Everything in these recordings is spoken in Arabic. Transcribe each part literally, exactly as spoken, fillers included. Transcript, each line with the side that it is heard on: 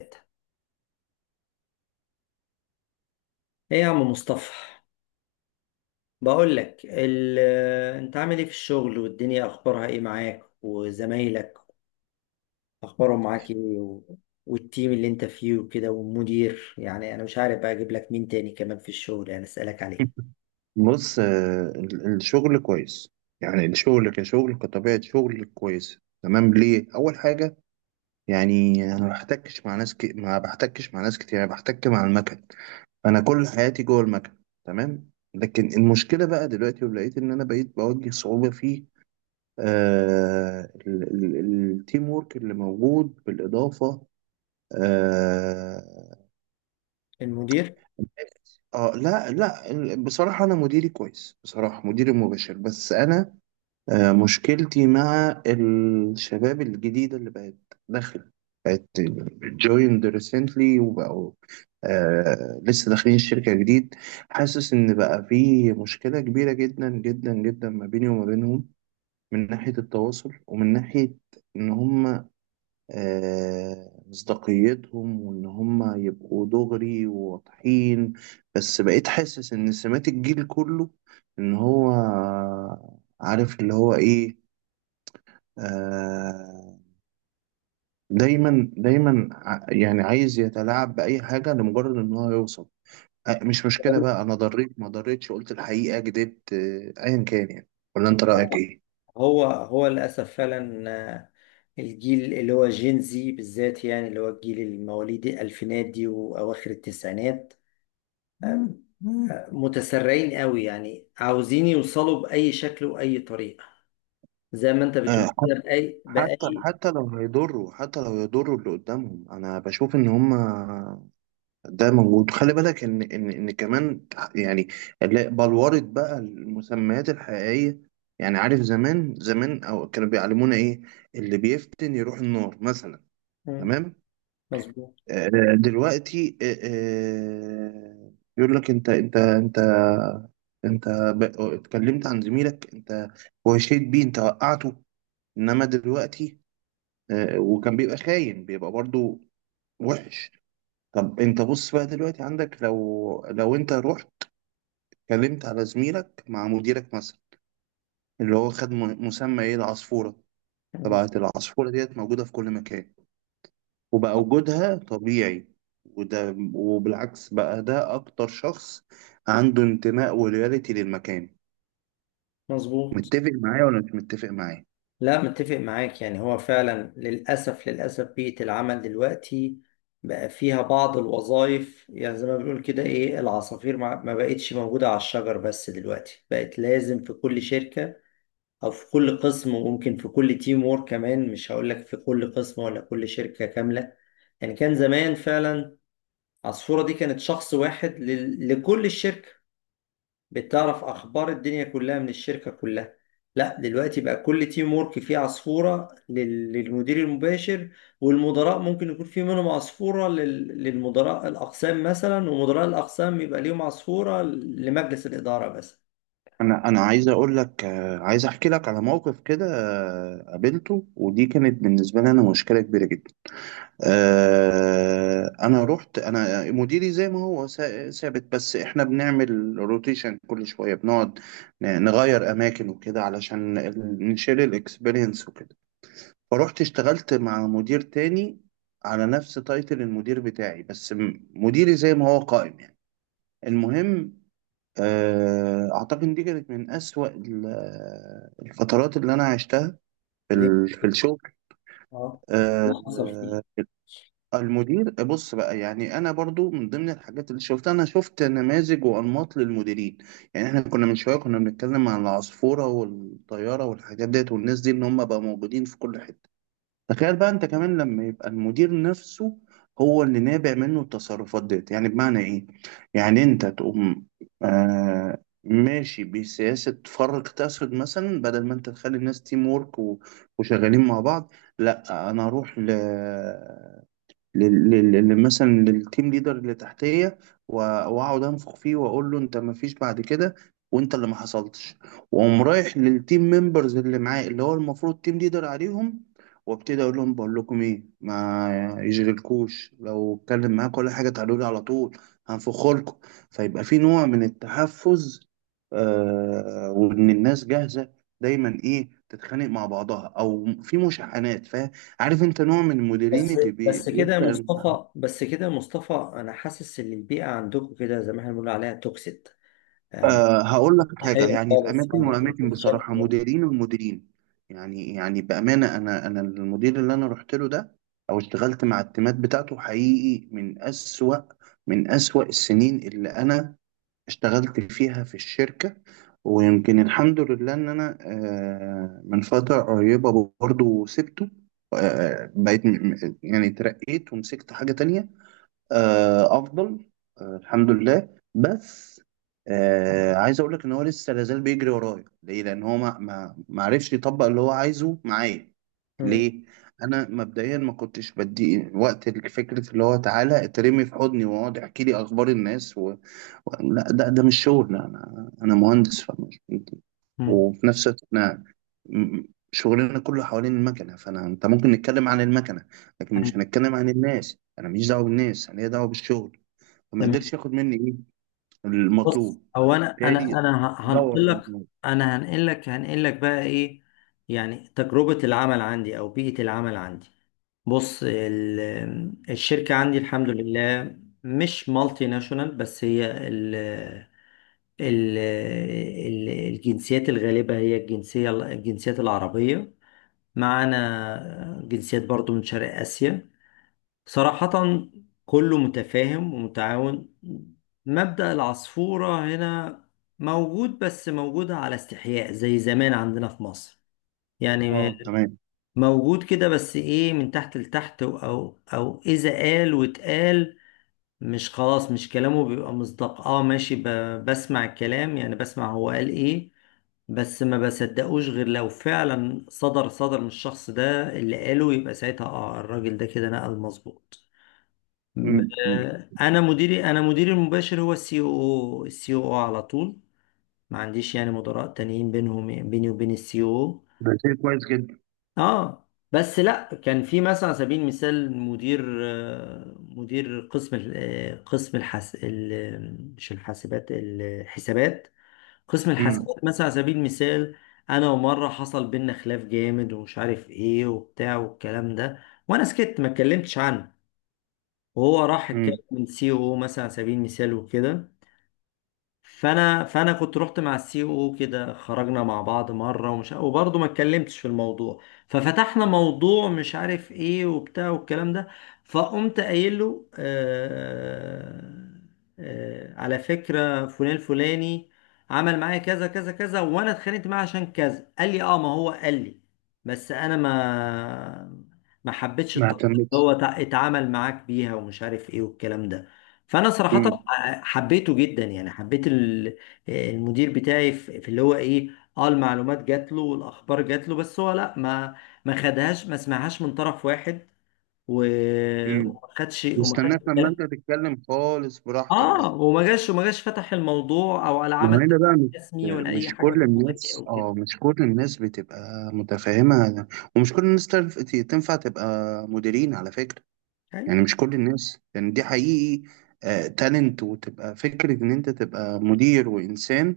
left: ايه، يا عم مصطفى، بقول لك ال... انت عامل ايه في الشغل، والدنيا اخبارها ايه معاك وزمايلك، اخبارهم معاك ايه و... والتيم اللي انت فيه وكده، والمدير، يعني انا مش عارف بقى اجيب لك مين تاني كمان في الشغل يعني اسالك عليه؟
right: بص، آه، ال- الشغل كويس. يعني الشغل كشغل كطبيعة شغل كويس. تمام، ليه؟ أول حاجة، يعني أنا ما بحتكش مع ناس ك... ما بحتكش مع ناس كتير، أنا بحتك مع المكن. أنا كل حياتي جوه المكن. تمام، لكن المشكلة بقى دلوقتي، ولقيت إن أنا بقيت بواجه صعوبة في آه... ال- ال- التيم وورك اللي موجود، بالإضافة آه...
left: المدير.
right: اه، لا لا. بصراحة أنا مديري كويس، بصراحة مديري مباشر، بس أنا آه، مشكلتي مع الشباب الجديدة اللي بقت داخلة، بقت جويند ريسنتلي وبقوا، آه لسه داخلين الشركة جديد. حاسس إن بقى في مشكلة كبيرة جدا جدا جدا ما بيني وما بينهم، من ناحية التواصل ومن ناحية إن هما آه مصداقيتهم، وإن هما يبقوا دغري وواضحين. بس بقيت حاسس إن سمات الجيل كله، إن هو عارف اللي هو إيه، آه، دايما دايما ع- يعني عايز يتلاعب بأي حاجة لمجرد إن هو يوصل. آه، مش مشكلة بقى، أنا ضريت ما ضريتش، قلت الحقيقة كدبت، آه، أيا كان يعني. ولا أنت رأيك إيه؟
left: هو هو للاسف فعلا، آه، الجيل اللي هو جين زي بالذات يعني اللي هو الجيل المواليد الالفينات دي واواخر التسعينات، متسرعين قوي يعني عاوزين يوصلوا بأي شكل وأي طريقة، زي ما انت
right: آه،
left: بتقول
right: حت-
left: كده بأي
right: حتى
left: بأي
right: حتى لو هيضروا، حتى لو يضروا اللي قدامهم، أنا بشوف إن هما ده موجود. خلي بالك إن إن إن كمان يعني اللي بلورت بقى المسميات الحقيقية، يعني عارف زمان زمان أو كانوا بيعلمونا إيه؟ اللي بيفتن يروح النار مثلا.
left: مم.
right: تمام.
left: مظبوط.
right: آه، دلوقتي آه، آه، يقول لك: انت انت انت انت ب- اتكلمت عن زميلك، انت وهشيت بيه، انت وقعته. انما دلوقتي آه، وكان بيبقى خاين، بيبقى برضو وحش. طب انت بص بقى دلوقتي، عندك لو لو انت رحت اتكلمت على زميلك مع مديرك مثلا، اللي هو خد م- مسمى ايه؟ العصفورة.
left: مم.
right: طبعا العصفورة ديت موجودة في كل مكان، وبقى وجودها طبيعي. وده وبالعكس، بقى ده اكتر شخص عنده انتماء ولويالتي للمكان.
left: مظبوط.
right: متفق معايا ولا مش متفق معايا؟
left: لا، متفق معاك، يعني هو فعلا للأسف للأسف بيئة العمل دلوقتي بقى فيها بعض الوظائف، يعني زي ما بنقول كده ايه العصافير، ما ما بقتش موجودة على الشجر بس دلوقتي بقت لازم في كل شركة أو في كل قسم وممكن في كل تيم وورك كمان، مش هقول لك في كل قسم ولا كل شركة كاملة. يعني كان زمان فعلا عصفورة دي كانت شخص واحد ل... لكل الشركة، بتعرف أخبار الدنيا كلها من الشركة كلها. لا، دلوقتي بقى كل تيم وورك فيه عصفورة لل... للمدير المباشر، والمدراء ممكن يكون في منهم عصفورة لل... للمدراء الأقسام مثلا، ومدراء الأقسام يبقى ليهم عصفورة لمجلس الإدارة بس.
right: انا انا عايز اقول لك، آه، عايز احكي لك على موقف كده، آه، قابلته، ودي كانت بالنسبه لي انا مشكله كبيره جدا. آه، انا رحت، انا مديري زي ما هو سا- ثابت، بس احنا بنعمل روتيشن كل شويه، بنقعد ن- نغير اماكن وكده علشان ال- نشيل الاكسبيرينس وكده. فروحت اشتغلت مع مدير تاني، على نفس تايتل المدير بتاعي، بس م- مديري زي ما هو قائم يعني. المهم، آه، اعتقد إن دي كانت من اسوأ ال- الفترات اللي انا عشتها في
left: ليه؟
right: ال- في الشغل.
left: اه، اللي حصل فيه.
right: آه، المدير بص بقى، يعني انا برضو من ضمن الحاجات اللي شفتها، انا شفت نماذج وانماط للمديرين. يعني احنا كنا من شويه كنا بنتكلم عن العصفوره والطياره والحاجات ديت والناس دي، ان هم بقى موجودين في كل حته. تخيل بقى انت كمان لما يبقى المدير نفسه هو اللي نابع منه التصرفات ديت. يعني بمعنى ايه؟ يعني انت تقوم آه ماشي بسياسة فرق تسد مثلا، بدل ما انت تخلي الناس تيم وورك و- وشغالين مع بعض، لا، انا اروح ل لل- لل- لل- مثلا للتيم ليدر اللي تحتيه، و- واقعد انفخ فيه واقول له: انت ما فيش بعد كده، وانت اللي ما حصلتش. واقوم رايح للتيم ممبرز اللي معاه، اللي هو المفروض تيم ليدر عليهم، وابتدي اقول لهم: بقول لكم ايه، ما يجرلكوش لو اتكلم معاك ولا حاجه، تعالوا لي على طول، هنفخ لكم. فيبقى في نوع من التحفز، آه وان الناس جاهزه دايما ايه، تتخانق مع بعضها او في مشاحنات. فاهم؟ عارف، انت نوع من المديرين
left: بس
right: اللي بي...
left: بس كده يا
right: بيسأل.
left: مصطفى بس كده يا مصطفى، انا حاسس ان البيئه عندكم كده زي ما احنا بنقول عليها توكسيد، آه،
right: أه، هقول لك
left: هي
right: حاجة، يعني في
left: خالص
right: أماكن
left: يعني
right: وأماكن
left: بالشكل
right: بصراحة،
left: ده.
right: مديرين ومديرين. يعني يعني بأمانة، أنا أنا المدير اللي أنا رحت له ده أو اشتغلت مع التيمات بتاعته، حقيقي من أسوأ، من أسوأ السنين اللي أنا اشتغلت فيها في الشركة. ويمكن الحمد لله إن أنا أه من فترة قريبة برضه سبته. أه بقيت م- م- يعني اترقيت ومسكت حاجة تانية، آه، افضل، آه، الحمد لله. بس آه، عايز اقول لك ان هو لسه لازال بيجري ورايا، ليه؟ لان هو ما ما ما عرفش يطبق اللي هو عايزه معايا.
left: مم.
right: ليه؟ انا مبدئيا ما كنتش بدي وقت لفكره اللي هو تعالى اترمي في حضني واقعد احكي لي اخبار الناس و... و... لا، ده ده مش شغل. لا، انا انا مهندس، فمش.
left: مم.
right: وفي نفس الوقت احنا م- شغلنا كله حوالين المكنه، فانا انت ممكن نتكلم عن المكنه، لكن
left: أيوة،
right: مش هنتكلم عن الناس. انا ماليش دعوه بالناس، انا ليا دعوه بالشغل. فما
left: تمام.
right: قدرش ياخد مني ايه
left: بص،
right: المطلوب،
left: هو انا انا
right: فبالتالي
left: انا ه-
right: دور
left: هنقل
right: بقى
left: لك
right: دماغي.
left: انا هنقل لك هنقل لك بقى ايه، يعني تجربه العمل عندي او بيئه العمل عندي. بص، ال- الشركه عندي الحمد لله مش مالتي ناشونال، بس هي ال- ال- الجنسيات الغالبة هي الجنسية الجنسيات العربية، معانا جنسيات برضو من شرق آسيا. صراحة كله متفاهم ومتعاون. مبدأ العصفورة هنا موجود، بس موجود على استحياء زي زمان عندنا في مصر، يعني
right: اه، تمام.
left: موجود كده، بس ايه، من تحت لتحت، او او اذا قال واتقال، مش خلاص مش كلامه بيبقى مصداق، اه ماشي ب... بسمع الكلام يعني بسمع هو قال ايه، بس ما بصدقوش غير لو فعلا صدر صدر من الشخص ده اللي قاله، يبقى ساعتها اه الراجل ده كده نقل مظبوط. م-
right: امم امم
left: آه، انا مديري، انا مديري المباشر هو السي او، السي او على طول، ما عنديش يعني مدراء تانيين بينهم بيني وبين السي او.
right: ده شيء كويس جدا.
left: اه بس لا، كان في مثلا على سبيل المثال مدير آه، مدير قسم ال- آه، قسم الحس ال- مش الحاسبات الحسابات، قسم
right: امم
left: الحاسبات مثلا على سبيل المثال. انا ومره حصل بينا خلاف جامد ومش عارف ايه وبتاع والكلام ده، وانا سكت ما اتكلمتش عنه، وهو راح اتكلم
right: امم
left: من سي او مثلا على سبيل المثال وكده. فانا فانا كنت رحت مع السي او كده، خرجنا مع بعض مره، ومش وبرضه ما اتكلمتش في الموضوع، ففتحنا موضوع مش عارف ايه وبتاع والكلام ده، فقمت قايل له: آه، آه على فكره فلان الفلاني عمل معايا كذا كذا كذا، وانا اتخانقت معاه عشان كذا. قال لي اه، ما هو قال لي، بس انا ما ما حبيتش
right: ما
left: الطريقه اللي
right: اهتمتش.
left: هو تع- اتعامل معاك بيها، ومش عارف ايه والكلام ده. فانا صراحه
right: امم
left: حبيته جدا، يعني حبيت ال- المدير بتاعي في في اللي هو ايه، اه المعلومات جات له والاخبار جات له، بس هو لا ما ما خدهاش، ما سمعهاش من طرف واحد، و-
right: امم
left: وما خدش وما خدش
right: واستناك لما
left: بالك.
right: انت تتكلم خالص براحتك
left: اه،
right: بقى.
left: وما جاش وما جاش فتح الموضوع او ولا
right: ما هو
left: عمل
right: هنا بقى مش،
left: رسمي ولا اي
right: مش
left: حاجه في
right: كل
left: الحاجات دي
right: الناس،
left: او كده.
right: اه مش كل الناس بتبقى متفاهمة، ومش كل الناس تنف- تنفع تبقى مديرين على فكرة.
left: أيوة.
right: يعني مش كل الناس، يعني دي حقيقي آه تالنت، وتبقى فكرة إن أنت تبقى مدير وإنسان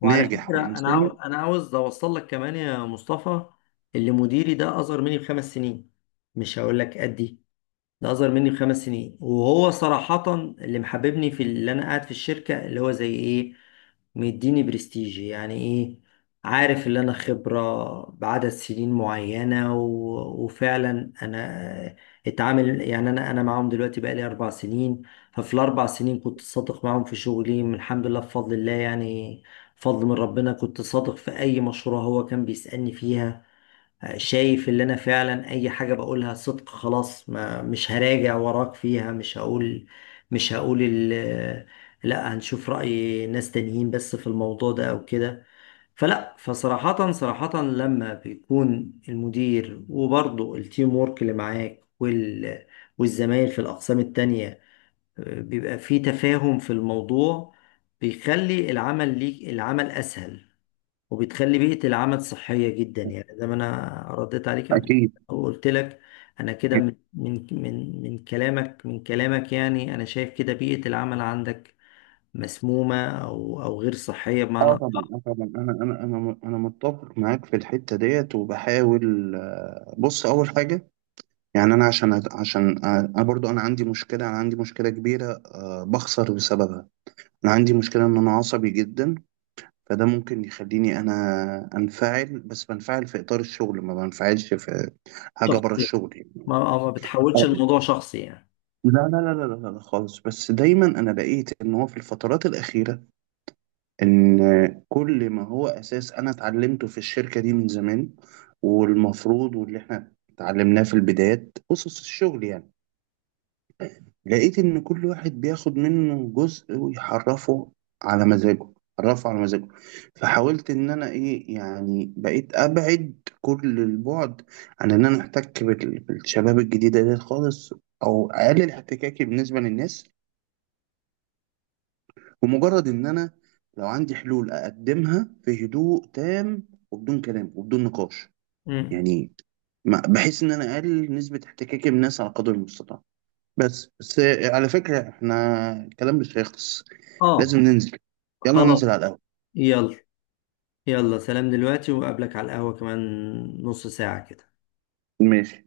left: وعلى
right: ناجح
left: فكره، انا عاو...
right: وإنسان،
left: انا عاوز اوصل لك كمان يا مصطفى، اللي مديري ده اصغر مني بخمس سنين، مش هقول لك قد ايه، ده اصغر مني بخمس سنين. وهو صراحة اللي محببني في اللي انا قاعد في الشركة، اللي هو زي ايه، مديني برستيج، يعني ايه، عارف اللي انا خبرة بعدد سنين معينة و... وفعلا انا اتعامل، يعني انا انا معاهم دلوقتي بقالي اربع سنين. ففي الاربع سنين كنت صادق معاهم في شغلي من الحمد لله بفضل الله، يعني فضل من ربنا، كنت صادق في اي مشروع هو كان بيسألني فيها، شايف اللي انا فعلا اي حاجة بقولها صدق خلاص، ما مش هراجع وراك فيها، مش هقول مش هقول ال لا هنشوف رأي ناس تانيين بس في الموضوع ده او كده. فلا فصراحة صراحة لما بيكون المدير وبرضه التيم وورك اللي معاك وال والزمايل في الأقسام التانية، آه، بيبقى في تفاهم في الموضوع، بيخلي العمل ليك العمل أسهل، وبتخلي بيئة العمل صحية جدا،
right: آه،
left: يعني زي ما أنا رديت عليك قبل
right: أكيد.
left: أو قلت لك. أنا كده من من من من كلامك من كلامك، يعني أنا شايف كده بيئة العمل عندك مسمومة أو أو غير صحية،
right: اه
left: بمعنى
right: طبعا، اه طبعا، انا انا انا انا متفق معاك في الحته ديت، وبحاول. آه، بص، اول حاجه يعني انا عشان عشان آه، انا برضو انا عندي مشكله، انا عندي مشكله كبيره آه، بخسر بسببها. انا عندي مشكله ان انا عصبي جدا، فده ممكن يخليني انا انفعل، بس بنفعل في اطار الشغل، ما بنفعلش في حاجه بره
left: شخصي،
right: الشغل يعني.
left: ما أو ما بتحولش
right: آه.
left: الموضوع شخصي يعني.
right: لا لا لا لا لا لا خالص. بس دايما انا لقيت ان هو في الفترات الاخيره، ان كل ما هو اساس انا اتعلمته في الشركه دي من زمان، والمفروض واللي احنا اتعلمناه في البدايات اسس الشغل يعني، لقيت إن كل واحد بياخد منه جزء ويحرفه على مزاجه، حرفه على مزاجه. فحاولت إن أنا إيه، يعني بقيت أبعد كل البعد عن إن أنا أحتك بال- بالشباب الجديدة دي خالص، أو أقلل احتكاكي بالنسبة للناس، ومجرد إن أنا لو عندي حلول أقدمها في هدوء تام، وبدون كلام وبدون نقاش،
left: مم.
right: يعني ما- بحيث إن أنا أقلل نسبة احتكاكي بالناس على قدر المستطاع. بس بس، على فكرة احنا الكلام مش هيخلص، لازم
left: آه،
right: ننزل. يلا
left: خلاص.
right: ننزل على القهوة.
left: يلا. يلا، سلام دلوقتي، وأقابلك على القهوة كمان نص ساعة كده.
right: ماشي.